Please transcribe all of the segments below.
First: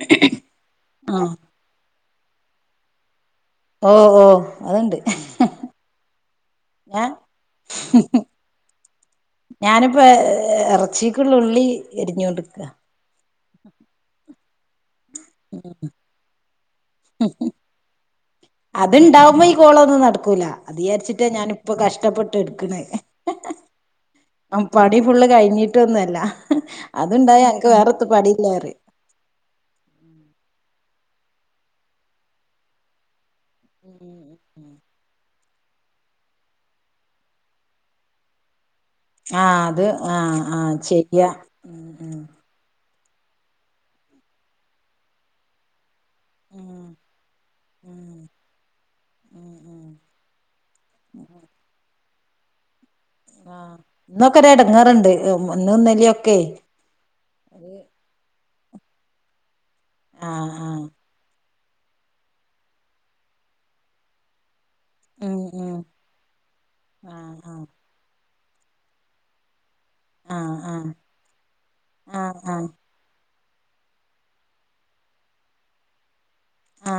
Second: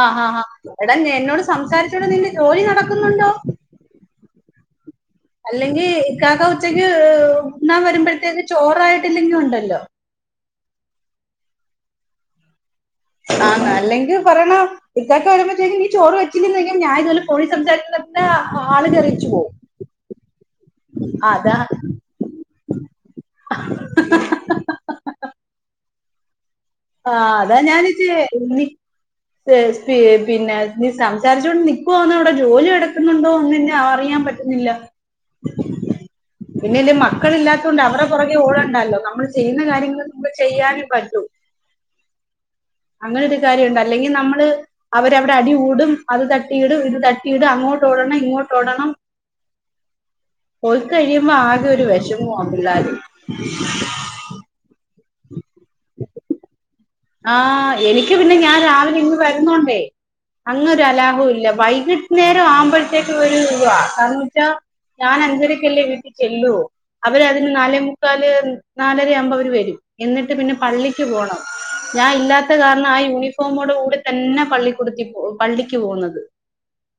ആഹ് ആഹാ എടാ ആഹ് നെന്നോട് സംസാരിച് എടാ നിന്റെ ജോലി നടക്കുന്നുണ്ടോ ഓ ഓ അത്ണ്ട് അല്ലെങ്കി ഇക്കാക്ക ഉച്ചയ്ക്ക് ഉണ്ണാൻ വരുമ്പഴത്തേക്ക് ചോറായിട്ടില്ലെങ്കി ഒണ്ടല്ലോ എറച്ചിക്കുള്ളുള്ളി എരിഞ്ഞോണ്ട്ക്കാ ആന്നാ അല്ലെങ്കി പറയണം ഇക്കാക്ക വരുമ്പ ചോയ്ക്കും നീ ചോറ് വെച്ചില്ലേന്നോയ്ക്കും ഞാനിതുപോലെ ഫോണീ സംസാരിച്ചത അത്ണ്ടാവുമ്പോ ഈ കോളൊന്നും നടക്കൂല്ല അത് ആ, യാരിച്ചിട്ട അതാ ഞാനിപ്പൊ കഷ്ടപ്പെട്ടെടുക്ക്ണ് അം പണി ഫുള്ള് കഴിഞ്ഞി ട്ടൊന്നല്ല ആ അതാ ഞാനിച്ചിയെ [unintelligible] പറയും പിന്നെ നീ സംസാരിച്ചോണ്ട് നിക്കുവാന്നോ അവിടെ ജോലി എടുക്കുന്നുണ്ടോ നിന്നെ അറിയാൻ പറ്റുന്നില്ല പിന്നെയില്ലെ മക്കളില്ലാത്തോണ്ടവരെ പൊറകെ ഓടണ്ടാല്ലോ ങ അത് ങഅ ങഅ ചെയ്യാ. ഉം അങ്ങനൊരു കാര്യുണ്ട് അല്ലെങ്കി നമ്മള് അവരവിടെ അടി കൂടും അത് തട്ടിയിടും ഉം ഇത് തട്ടിയിടും അങ്ങോട്ടോടണം ഉം ഇങ്ങോട്ടോടണം ഉം ഉം പോയ് കഴിയുമ്പോ ആകെ ഒരു വെശം ക്ക് നോമ്പില്ലാടി ങങ്ങ ഇന്നത്തെ ഒരു ഇടങ്ങേറുണ്ട്. ഒന്നന്നല്ല ഒക്കെ ആഎനിക്ക് പിന്നെ ഞാൻ രാവിലെ ഇന്ന് വരുന്നുണ്ടേ ആഹ് ആഹ് അങ്ങൊരു അലാഹവുംല്ല വൈകീട്ട് നേരം ആവുമ്പോഴത്തേക്ക് ഒരു വാ കാരണംമെന്ന് വെച്ചാൽ ഞാൻ ഉം ഉം അഞ്ചരക്കല്ലേ വീട്ടി ചെല്ലു അവര് ആഹ് അതിന് ആഹ് നാലേ മുക്കാല് നാലരയാവുമ്പോ അവര് വരും എന്നിട്ട് ആഹ് പിന്നെ ആഹ് പള്ളിക്ക് പോണം ഞാൻ ആഹ് ഇല്ലാത്ത ആഹ് കാരണയി യൂണിഫോമോടെ കൂടെ തന്നെ പള്ളിക്കൂടുത്തി പള്ളിക്ക് പോകുന്നത് ആ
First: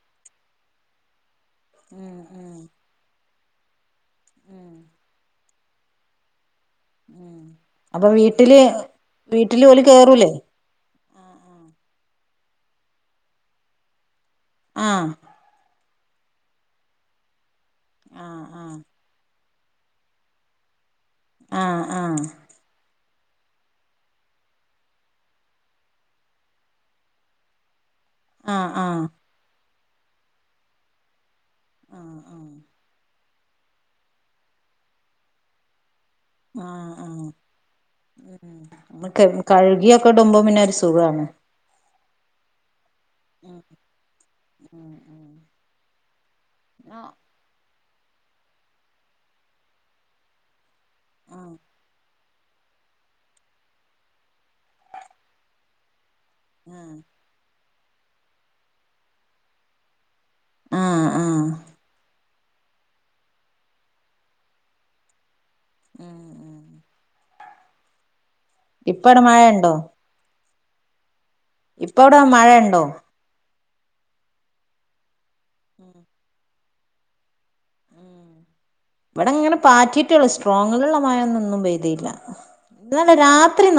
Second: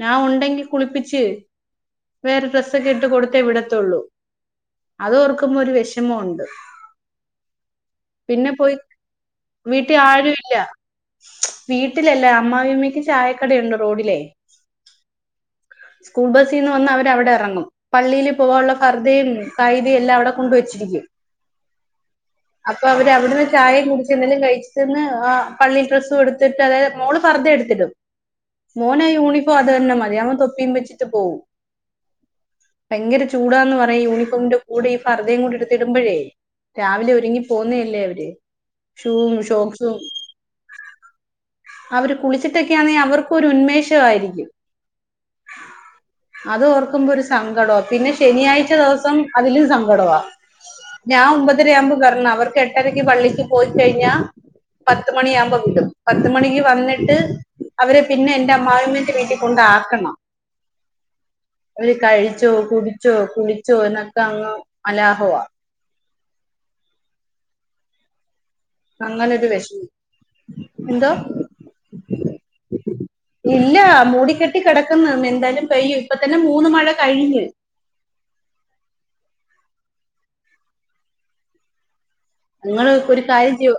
ഞാൻ ഉണ്ടെങ്കി കുളിപ്പിച്ച് ഉം വേറെ ഉം ഡ്രസ്സൊക്കെട്ട് കൊടു ഇവിടെ വിടത്തെ ഒള്ളൂ ഉം അത് ഓർക്ക് ക്കുംന്ന ഒരു വെഷമമുണ്ട് ഉം അപ്പൊ വീട്ടില് വീട്ടില് ഓല് വീട്ടിൽ കേറൂലേ ആരുമില്ല വീട്ടിലല്ല അമ്മാവിമ്മയ്ക്ക് ചായക്കടയുണ്ടോ റോഡിലേ ങാ സ്കൂൾ ബസീന്ന് വന്നാ അവര് അവിടെ ഇറങ്ങും ആഹ് പള്ളിയില് പോവാനുള്ള ആഹ് പർദേന്ന് കയിതയെല്ലാം അവിടെ കൊണ്ടുവെച്ചിരിക്ക ങ ങാ അപ്പൊ അവര് അവിടുന്ന് ചായയും കുടിച്ച് എന്തെലും കഴിച്ചിട്ട് നിന്ന് ആ പള്ളിൽ ഡ്രസ്സും എടുത്തിട്ട് അതായത് മോള് പർദ എടുത്തിട്ടും ആഹ് ആഹ് മോനേ യൂണിഫോ അ അങ്ങനെ തന്നെ മതിയവൻ തൊപ്പീം വെച്ചിട്ട് പോവും ആ ആ ഭയങ്കര ചൂടാന്ന് പറയും യൂണഫോമിന്റെ കൂടെ ഈ പർദയും കൂടി എടുത്ത് ഇടുമ്പോഴേ ആ ആ പോന്നില്ലേ അവര് ഷൂവും ഷോക്സും കഴുകിയൊക്കെ ഇടുമ്പോ പിന്നെ ഒരു സുഖാണ് അവര് കുളിച്ചിട്ടക്കെയാണെ അവർക്കൊരു ഉം ഉന്മേഷവായിരിക്കും ഉം ഉം അത് ഓർക്കുമ്പോ ആഹ് ഒരു സങ്കടം പിന്നെ ശനിയാഴ്ച ദിവസം അതിലൂം സങ്കടവാ ഞാൻ ആഹ് ഒമ്പതര ആകൂമ്പോൾവരണം അവർക്ക് എട്ടരക്ക് പള്ളിക്ക് പോയി കഴിഞ്ഞാൽ പത്ത് മണിയാകുമ്പോ വിടും പത്ത് മണിക്ക് ആഹ് വന്നിട്ട് അവരെ പിന്നെ എന്റെ അമ്മാമ്മേ വീട്ടിൽ കൊണ്ടാക്കണം ആഹ് ആഹ് ഒരു കഴ് ച്ചൊ കുടിച്ചോ കുളിച്ചോ എന്നൊക്കെ അങ്ങ് അലാഹുവ ഉം ഉം ഇപ്പടെ മഴണ്ടൊ എന്തൊ ഇപ്പ വിടെ മഴയ്ണ്ടോ ഇല്ല മൂടിക്കെട്ടി കിടക്കുന്ന് എന്താലും ഉം പെയ്യും ഇപ്പ തന്നെ മൂന്ന് മഴ വിടെ കഴിഞ്ഞ് അങ്ങനെ പാറ്റിട്ടൊള്ളു സ്ട്രോങ്ങിലുള്ള മഴന്നൊന്നും പെയ്തില്ല ങ്ങള് ഇന്നലെ ഒരു കാര്യം രാത്രി ചെയു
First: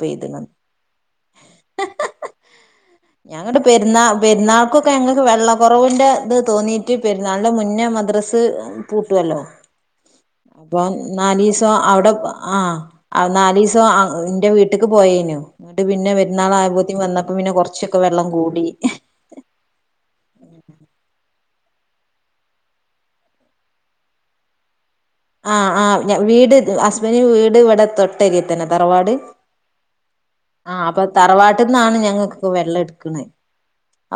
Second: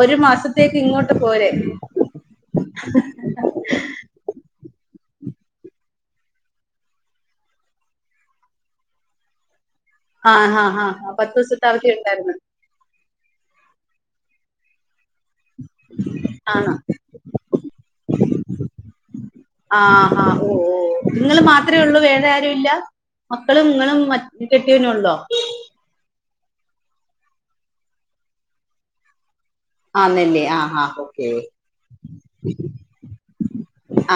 ഒരു മാസത്തേക്ക് ഇങ്ങോട്ട് പോരെ ഹ ഹ ഹ ഞങ്ങക്ക് പെരുന്നാ പെരുന്ന അവ്കൊക്കെ ഞങ്ങൾ വെള്ള കുറവ്ന്റെ ത് തോന്നിട്ട് പെരുന്നാളിന്റെ മുന്നെ മദ്രസ് പൂട്ടൊല്ലൊ ആ ഹാ അപ്പൊ ഹാ പത്ത് ദിവസത്തെ നാലീസം അവധി അവിടെ ഉണ്ടായിരുന്നു പം ആ അഹ് നാലീസം ഇന്റെ വീട്ടെക്ക് പോയനു ങ്ങട്ട് പിന്നെ പെരുന്നാൾ ആണോ ആയപ്പോത്തിന് വന്നപ്പൊ കൊറച്ചൊക്കെ വെള്ളം കൂടി ആ ഹാ ഓ നിങ്ങൾ മാത്രമേ ഉള്ളൂ വേറാരും ഇല്ല മക്കളും ങ്ങളും മറ്റ കെട്ടിയോനും ഉള്ളൂ ആ ആ വീട് ഹസ്ബന്റെ വീട് ഇത് വടെ തൊട്ടരിത്തന്നെ തറവാട് ആന്നല്ലേ ആ ഹാ അപ്പൊ ഓക്കെ തറവാട്ടിന്നാണ് ഞങ്ങൾക്ക് വെള്ളം എടുക്ക്ന്നെ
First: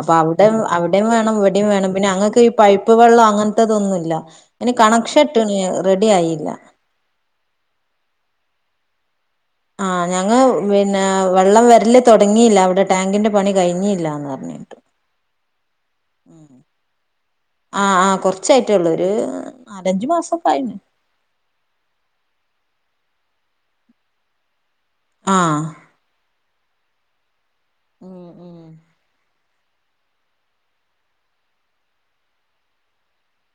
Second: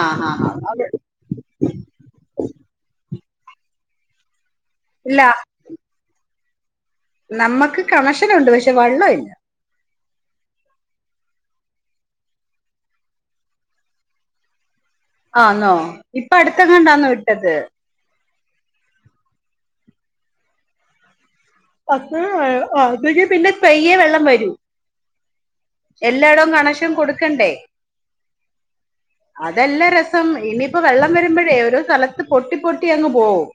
ആ ഹാ അവിടെ ഹാ അവിടെയും വേണം ഇവിടെയും വേണം പിന്നെ അങ്ങക്ക് ഈ പൈപ്പ് വെള്ളം അങ്ങനത്തെതൊന്നുല്ല ഇനി ഇല്ല കണക്ഷൻ ഇട്ട്ണ്റെഡി ആയില്ല നമ്മക്ക് കണശനുണ്ട് പക്ഷെ വള്ളം ഇല്ല ആ ഞങ് പിന്നെ വെള്ളം വരല് തുടങ്ങിയില്ല അവിടെ ടാങ്കിന്റെ പണി കഴിഞ്ഞല്ലാന്ന് പറഞ് ട്ട് ആന്നോ ഇപ്പൊ അടുത്തങ്ങാണ്ടാന്നൊ ഇട്ടത് ച്ചയായിട്ള്ളോ ഒര് നാലഞ്ചു മാസക്കായിണ് [unintelligible] പയ്യേ വെള്ളം വരും ആ എല്ലായിടവും റ്റം കൊടുക്കണ്ടേ ഉം ഉം അതല്ല രസം ഇനിയിപ്പോ വെള്ളം വരുമ്പോഴേ ഓരോ സ്ഥലത്ത് പൊട്ടി പൊട്ടി അങ്ങ് പോവും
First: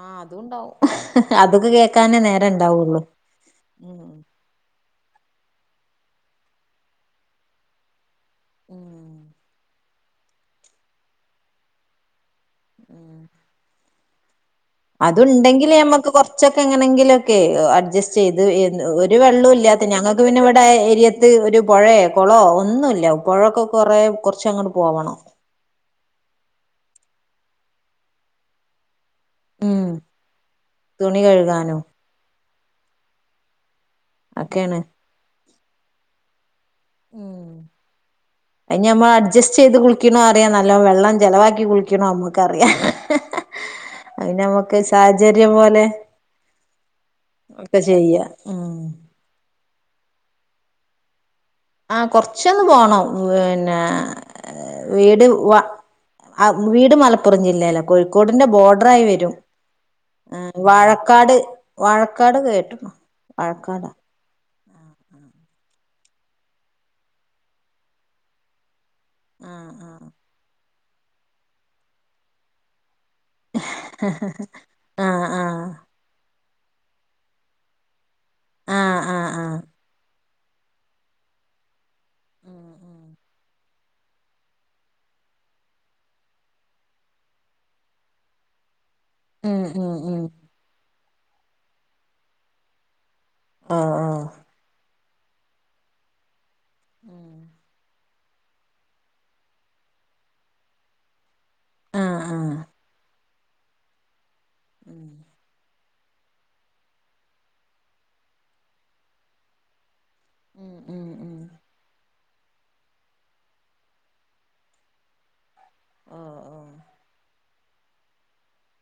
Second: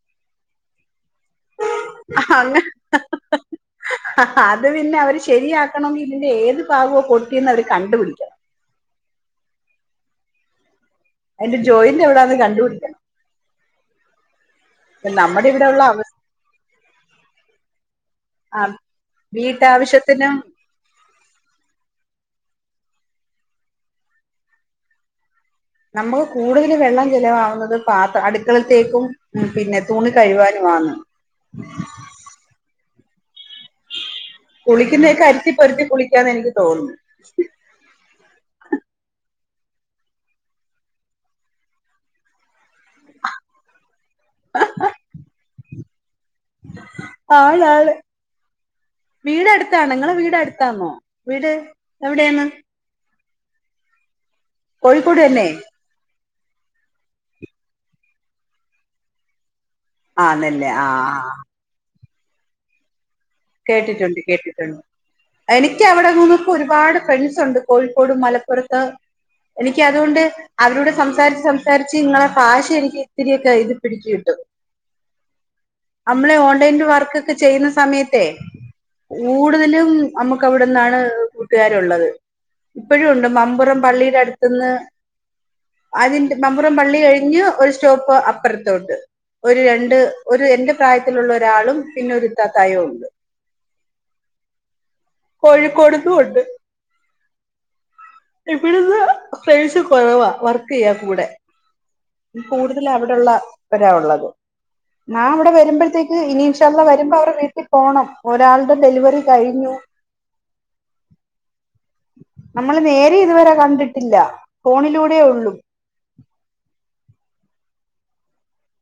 ആ അതുണ്ടാവും അതൊക്കെ കേ [unintelligible] ഉം അത് പിന്നെ അവര് ശരിയാക്കണങ്കി ഇതിന്റെ ഏത് ഭാഗവും കൊടുത്തിരുന്നത് അവര് കണ്ടുപിടിക്കണം ഉം അതിന്റെ ജോയിന്റ് വിടാന്ന് കണ്ട് ഉം നമ്മുടെ അതുണ്ടെങ്കില് ഇവിടെയുള്ള മ്മക്ക് അവസ്ഥ കുറച്ചൊ എങ്ങെനേങ്കിലോക്കേ അഡ്ജസ്റ്റ് ചെയ്ത് വര്ണേ ഒരു വെള്ളവും ഇല്ലാത്ത ഞങ്ങൾക്ക് വീട്ടാവശ്യത്തിനും പിന്നെ ഇവിടെ ഏരിയത്ത് ഒരു പുഴയൊ കോളോ ഒന്നും ഒന്നുല്ല പോഴൊക്കെ കൊറേ കുറച്ച് അങ്ങട്ട് പോവണം നമുക്ക് കൂടുതൽ വെള്ളം ചിലവാവുന്നത് പാത്ര അടുക്കളത്തേക്കും ഉം പിന്നെ തുണി കഴുവാനുമാണ് തുണി കഴുകാനും കുളിക്കുന്നക്കെ അരുത്തി [unintelligible] ഉം അത് നമ്മള് അഡ്ജസ്റ്റ് ചെയ്ത് കുളിക്ക്ണോ അറിയാ നല്ലോം വെള്ളം ചെലവാക്കി കുളിക്കണോ നമ്മക്കറിയാ അതിന് നമക്ക് സാഹചര്യം പോലെ [inaudible] ഒക്കെ ചെയ്യാ ഉം [unintelligible] വീട് അടുത്താന്നോ വീട് ആ എവിടെയാണ് കൊറച്ചൊന്ന് പോണം വനേ കോഴിക്കോട് ന്നെ ആ വീട് മലപ്പുറം ജില്ലേ ല്ലാ കോഴിക്കോടിന്റെ ബോഡറായി വരും ഹേ ആന്നല്ലേ ആ വാഴക്കാട് വാഴ ക്കാട് കേട്ടക്കും കേട്ടിട്ടുണ്ട് കേട്ടിട്ടുണ്ട് എനിക്ക് അവിടെ നമുക്ക് ഒരുപാട് ഫ്രണ്ട്സ് ഒണ്ട് കോഴിക്കോട് മലപ്പുറത്ത് ആഹ് എനിക്ക് അതുകൊണ്ട് ആഹ് അവരോട് സംസാരിച്ച് സംസാരിച്ച് ങ്ങളെ ഭാഷ എനിക്ക് ഇത്തിരിയൊക്കെ ഇത് പിടിച്ച് കിട്ടും ആഹ് ആഹ് നമ്മളെ ഓ ലൈൻ വർക്കൊക്കെ ചെയ്യുന്ന സമയത്ത് [unintelligible] ആഹ് ആഹ് ആഹ് കൂടുതലും നമുക്ക് അവിടന്നാണ് കൂട്ടുകാരൊ ള്ളത് ഇപ്പഴും ഒണ്ട് മമ്പുറം പള്ളിയുടെ അടുത്തുന്ന് അതിന്റെ മമ്പുറം പള്ളി കഴിഞ്ഞ് ഒരു സ്റ്റോപ്പ് അപ്പുറത്തോട്ട് ഉം ഒരു ഉം രണ്ട് ഉം ഒരു എന്റെ പ്രായത്തി ത്തിലുള്ള ഒരാളും പിന്നെ ഒരുരുത്തത്തായും ഒണ്ട് ആ ആ കോഴിക്കോട്ന്നും ഒണ്ട് ഇവിട്ന്ന് ഫ്രണ്ട്സ് കൊറവാ വർക്ക് ചെയ്യാൻ കൂടെ ആഹ് ആഹ് കൂടുതൽ അവിടൊള്ള വരാവുള്ളത് ഉം നാ ഇവിടെ വരുമ്പോഴത്തേ ഇനി ൻഷാഅള്ളാ വരുമ്പോ അവടെ വീട്ടി പോണം ഒരാളുടെ ഡെലിവറി കഴിഞ്ഞു ഉം ഉം ഉം നമ്മള് നേരെ ഇതുവരെ കണ്ടിട്ടില്ല ഫോണിലൂടെയ ഒള്ളൂ ഓഹ് ഓഹ്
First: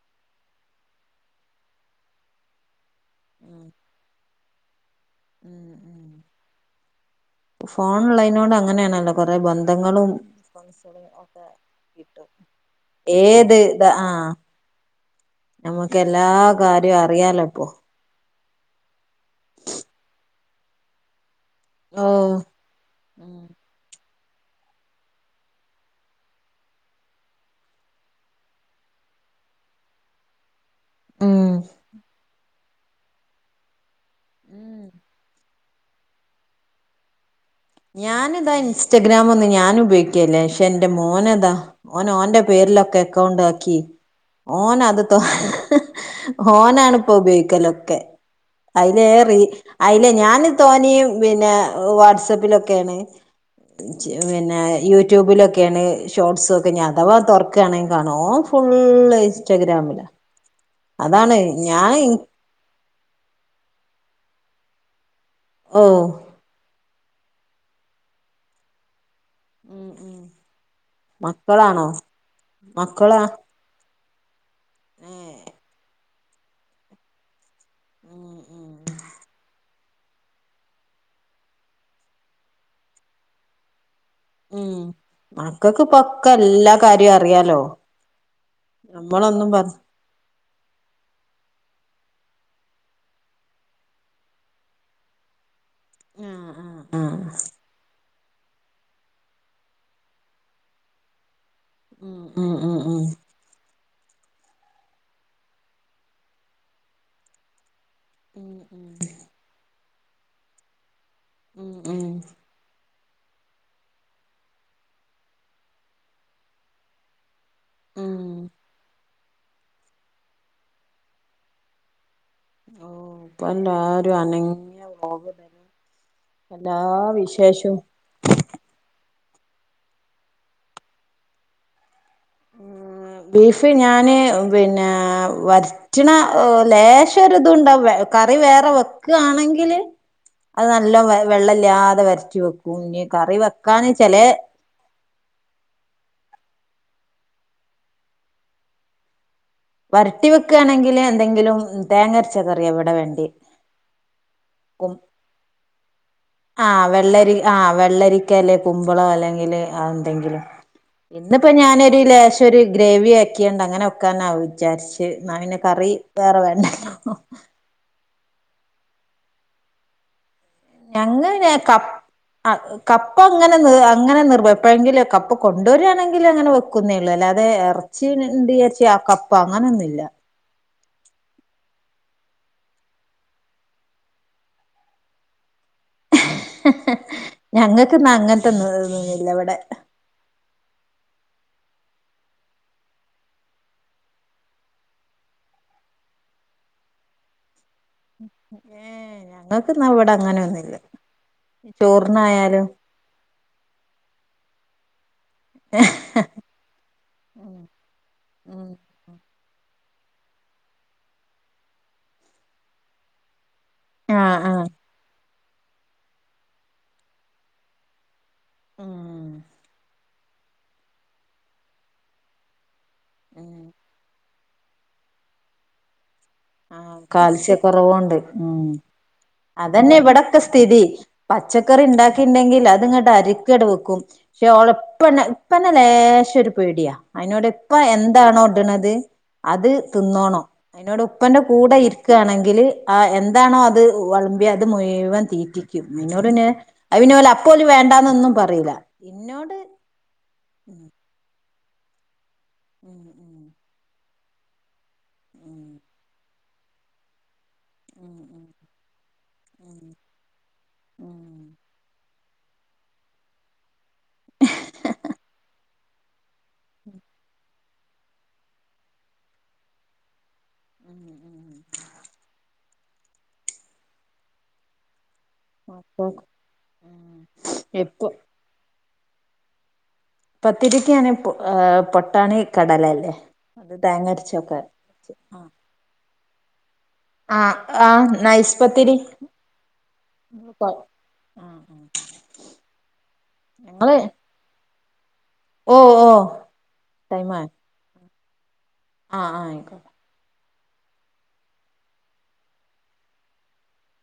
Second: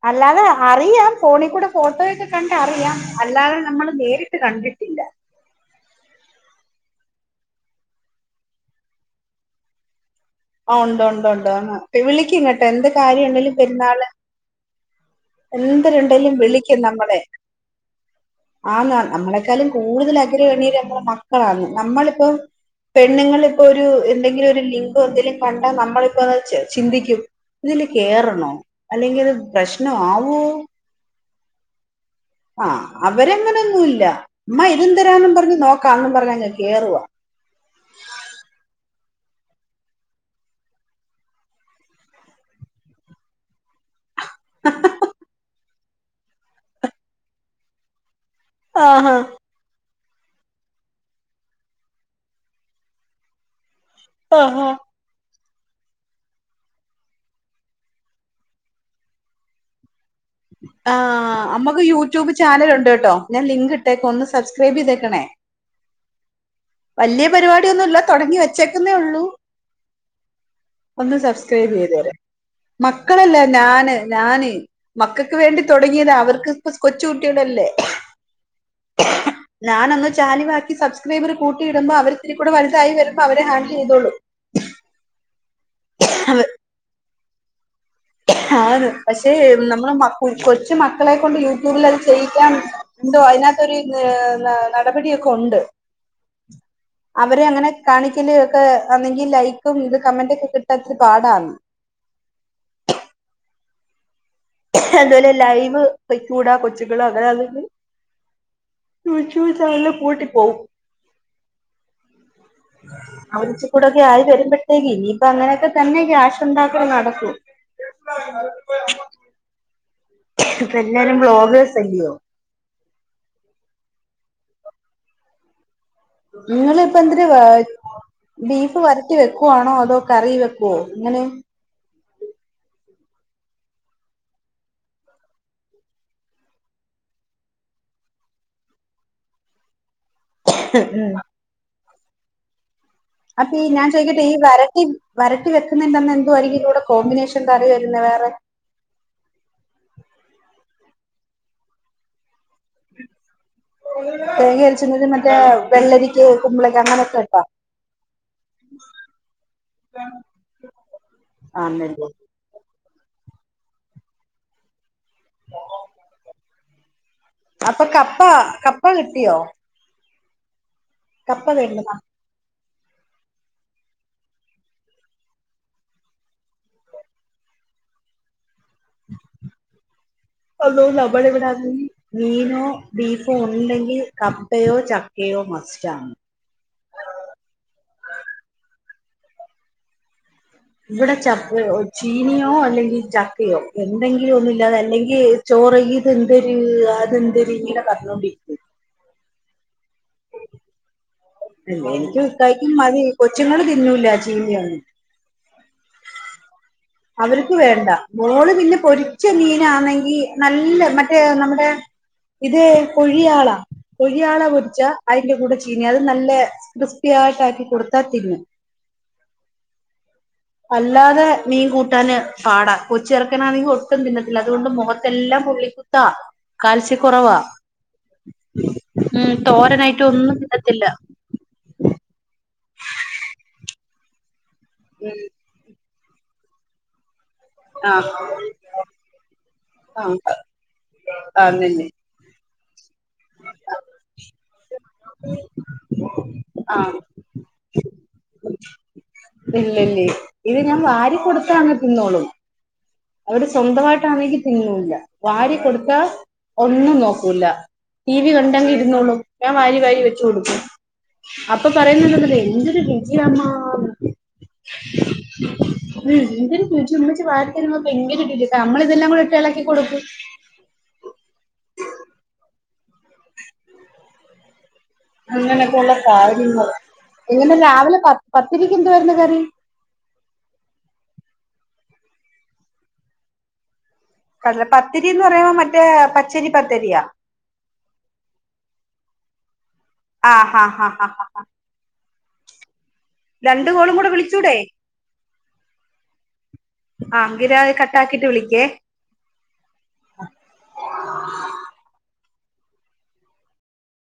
അല്ലാതെ അറിയാം ഫോണിക്കൂടെ ഫോട്ടോയൊക്കെ കണ്ടറിയാം അല്ലാതെ ഉം നമ്മള് നേരി ട്ട് കണ്ടിട്ടില്ല ഫോൺ ഉള്ളെയ്നോണ്ട് അങ്ങനെയാണല്ലോ കൊറെ ബന്ധങ്ങളും ആ ഒണ്ട് ഒണ്ട് ഒക്കെ ഒണ്ട് ആ കിട്ടും വിളിക്കും കേട്ടോ എന്ത് കാര്യണ്ടെലും ഏത് ഇത് പെരുന്നാള് ആ നമുക്ക് എല്ലാ എന്ത്‌ര്ണ്ടെങ്കിലും വിളിക്കും കാര്യവും നമ്മളെ അറിയാലോ ഇപ്പൊ ആന്നാന്ന് നമ്മളെക്കാളും കൂടുതല [inaudible] ആ ന്ന് ഓ നമ്മളിപ്പം പെണ്ണുങ്ങിപ്പോ ഒരു എന്തെങ്കിലും ഒരു ലിങ്കോ അതില് കണ്ട നമ്മളിപ്പോ ചി ചിന്തിക്കും ഇതില് കേറണോ അല്ലെങ്കിൽത് പ്രശ്നാവോ ഉം ആ അവരങ്ങനെയൊന്നുല്ല അമ്മ ഇതും തരാനും പറഞ്ഞു നോ ക്കാന്നും പറഞ്ഞങ് കേറുവ ഞാനിതാ ഇൻസ്റ്റഗ്രാാം ഒന്ന് ഞാൻ ഉപയോഗിക്കല്ലേ പക്ഷെ എന്റെ മോനതാ ഓനോഓന്റെ പേരിലൊക്കെ അക്കൗണ്ട് ആക്കി ഓന അത്ത്തോ ഓനാണ് ഇപ്പൊ ഉപയോഗിക്കലൊക്കെ അയിനെ റി അയില്ലേ ഞാൻ തോനിയും പിന്നെ വാട്സആപ്പിലൊ ക്കേണ് പിന്നെ ആഹ് യൂട്യൂബിലൊക്കെ ക്കെയാണ് ഷോർട്സ ഒക്കെ ഞൻ അഥവാ തുറക്കയാണെങ്കിൽ കാണോ ഓ ഫുള് ഇൻസ്റ്റാഗ്രാമില് ആ മ്മക്ക് യൂട്യൂബ് ചാനലുണ്ട് കേട്ടോ. ഞാൻ ലിങ്ക് ഇട്ടേക്ക ഒന്ന് സ് സബ്സ്ക്രൈബെയ്തേക്കണേ ഓ വല്യ പരിപാടിയൊന്നുല്ല തൊടങ്ങി വെച്ചേക്കുന്നേ ഒള്ളൂ ഉം ഉം ഒന്ന് സബ്സ്ക്രൈബ് മക്കളാണോ ചെയ്തു തരാം മക്കളാ മക്കളല്ല ഞാന് ഞാന് ഏ മക്കക്ക് വേണ്ടി തൊടങ്ങിയതാ അവർക്ക് ഇപ്പ കൊച്ചു കുട്ടിളല്ലേ [inaudible] ഞാനൊന്ന് ചാലിവാക്കി സബ്സ്ക്രൈബർ കൂട്ടിയിടുമ്പോ അവരിത്തിരി കൂടെ വല്തായി വരുമ്പോ അവര് ഹാൻഡില് ചെയ്തോളും. ഉം മക്കക്ക് ഇപ്പൊക്കെല്ലാ കാര്യ അ റിയാലോ ആണ്. പക്ഷെ നമ്മള് മക്ക് കൊച്ച് മക്കളെക്കൊണ്ട് യൂട്യൂബിലെ ചെയ്യിക്കാൻ ഉണ്ടോ അയിനാത്തൊരു നടപടിയൊക്കെ ഉണ്ട്. ആഹ് ആഹ് ആഹ് അവരെ അങ്ങനെ കാണി ക്കില് ഒക്കെ അന്നെങ്കിൽ ലൈക്കും ഇത് കമന്റും ഒക്കെ കിട്ടാ ഇച്ചിരി പാടാണ്. ഉം ഉ ഉം ഉ അതുപോലെ ലൈവ് പൊയ്ക്കൂടാ കൊച്ചുകൾ അങ്ങനാണെങ്കിൽ ഉം ഉം യൂട്യൂബ് ചാനലും പൂട്ടി പോവും ഉം ഉം അവനിച്ചിരിക്കൂടൊക്കെ ആയി വരുമ്പോഴത്തേക്ക് ഇനിയിപ്പ അങ്ങനെയൊക്കെ തന്നെ ക്യാഷ് ഉണ്ടാക്കല് നടക്കു ഉം ഇപ്പ എല്ലരും വ്ലോഗേഴ്സല്ലെയോ ഓ ഇപ്പ എല്ലാരും അനങ്ങിയ [unintelligible] എല്ലാ നിങ്ങളിപ്പ എന്തിന വെ വിശേഷവും ബീഫ് വ രട്ടി വെക്കുവാണോ അതോ കറി വെക്കുവോ ഇങ്ങനെ ആ ബീഫ് ഞാന് പിന്നെ വരറ്റ്ണ ഓ ലേശം ഒരിതുംണ്ടാവും കറി വേറെ വെക്കാണെങ്കില് അത് നല്ലോം വെള്ളല്ലാ വരറ്റി വെക്കും ഇനി കറി അപ്പൊ ഈ ഞാൻ വെക്കാന് ചില ചോയിക്കട്ടെ ഈ വരട്ടി വരട്ടി വെക്കുന്നുണ്ടന്ന് എന്തു ആരിക്കും ഇന്റെ കൂടെ കോമ്പിനേഷൻ കറി വരുന്ന വേറെ വരട്ടി വെക്കാണെങ്കില് എന്തെങ്കിലും തേങ്ങ അര തേങ്ങ അരച്ചത് മറ്റേ വെള്ളരി ആഹ് വെള്ളരി ആ വെള്ളരിക്കല്ലേ കുമ്പളോ അല്ലെങ്കില് എന്തെങ്കിലും ഇന്നിപ്പോ ഞാനൊരു ആണല്ലേ ലേശൊര് ഗ്രേവി ആക്കിയിണ്ട് അങ്ങനെ വക്കാനാ വിചാരിച്ചു എന്നാ പിന്നെ കറി വേറെ വേണ്ട [inaudible] കപ്പാ കപ്പ കിട്ടിയോ ഞങ്ങ പിന്നെ കപ്പ കപ്പ അങ്ങനെ നി അങ്ങനെ നിർ എപ്പോഴെങ്കിലും കപ്പ കൊണ്ടുവര്യയാണെങ്കിൽ അങ്ങനെ വെക്കുന്നേ ഉള്ളൂ അല്ലാതെ ഇറച്ചിയിണ്ട് വിചാരിച്ചി കപ്പ അങ്ങനെയൊന്നുമില്ല അള്ളോ നമ്മളെ ഇവിടെ ആണെങ്കിൽ മീനോ ബീഫോ ഉണ്ടെങ്കിൽ കപ്പയോ ചക്കയോ മസ്റ്റാ ഞങ്ങൾക്ക്ന്ന് അങ്ങനത്തൊന്ന് ഇല്ലിവിടെ ഇവിടെ ചക്ക ചീനിയോ അല്ലെങ്കിൽ ചക്കയോ എന്തെങ്കിലും ഒന്നുമില്ലാതെ അല്ലെങ്കിൽ ചോറ് ഇത് എന്തര് അതെന്തര് ഇങ്ങനെ പറഞ്ഞോണ്ടിരിക്കും ഏ ഞങ്ങൾക്ക്ന്നാ ഇവിടെ അങ്ങനെയൊന്നുല്ല എനിക്കും ചോറിനായാലും ഇത്തായിക്കും മതി കൊച്ചുങ്ങൾ തിന്നൂല ലാന്ന് ഹ അവർക്ക് വേണ്ട മോള് പിന്നെ പൊരിച്ച മീനാന്നെങ്കി ഈ നല്ല മറ്റേ നമ്മുടെ ഇതേ കൊഴിയാളാ ആഹ് കൊഴിയാള ആഹ് പൊരിച്ച ഐ അതിന്റെ കൂടെ ചീനി അത് നല്ല ക്രിസ്പിയായിട്ട് ആക്കി കൊടുത്താ തിന്നും [inaudible] അല്ലാതെ കൂട്ടാന് പാടാ കൊച്ചെറുക്കൻ ഉം ആണെങ്കിൽ ഒട്ടും തിന്നതിലാ അതുകൊണ്ട് മുഖത്തെല്ലാം പുള്ളിക്കുത്താ ആ കാൽസ്യക്കുറവാ കാൽസ്യക്കുറവുണ്ട് ഉ ഉം അതെന്നെ തോരനായിട്ട് ഒന്നും ഇവിടൊക്കെ സ്ഥിതി തിന്നത്തില്ല പച്ചക്കറി ഉണ്ടാക്കിണ്ടെങ്കിൽ അത് അതങ്ങട്ട് അരിക്കട വെക്കും പക്ഷെ ഓളെഉപ്പനെ ഇപ്പനെ ലേശം ഒരു പേടിയാ അതിനോട് ഇപ്പ ആഹ് എന്താണോ ഇടണത് അത് ആഹ് തിന്നോണം അതിനോട് കൂടെ അതന്നെ ഇരിക്കുകയാണ് എ ങ്കിൽ ആ എന്താണോ അത് വിളമ്പിയ അത് മുഴുവൻ തീറ്റിക്കും എന്നോട് പിന്നെ ആഹ് അയ് പിന്നോല് പോലും വേണ്ടാന്നൊന്നും പറയില്ല ഇന്നോട് ഇല്ലല്ലേ ഇത് ഞാൻ ഉം വാരി കൊടു ത്താ തിന്നോളും ഉം ഉം അവര് സ്വന്തമായി ട്ടാണെങ്കിൽ തിന്നൂല്ല വാരി കൊടുത്ത ഒന്നും നോക്കൂല ഉം ടി ഉം വി ഉം കണ്ടെങ്കിൽ ഇരുന്നുള്ളും ഞാൻ വാരി ഉം വാരി വെച്ച കൊടുക്കു അപ്പൊ പറയുന്നുല്ലേ എന്തൊരു രുചിയ് അമ്മ [unintelligible] ഭയങ്കര ഇട്ട നമ്മള ഇതെല്ലാം കൂടി ഇട്ട് ഇളക്കി കൊടുക്കും ഉം ഉം അങ്ങനെയൊക്കെയ ഉള്ള അപ്പൊ ഉം കാര്യങ്ങൾ ഉം ഇങ്ങനെ രാവിലെ ഇപ്പൊ പ പത്തി എന്തായിന്നു കറി പത്തിരിക്കാണ് പൊട്ടാണി കടലല്ലേ തേങ്ങ അരച്ചൊക്കെ പത്തിരിന്ന് പറയുമ്പോ മറ്റേ ചില്ലി പത്തരീ യ ആ ആ നൈസ്പത്തിരി [inaudible] ആ ഹാ ഹാ ഹാ ഹാ രണ്ടു കോ ളും കൂടെ വിളിച്ചൂട ഓ ഓ ആങ്കിര കട്ടാക്കി വിളിക്കേ ആ ആയിക്കോ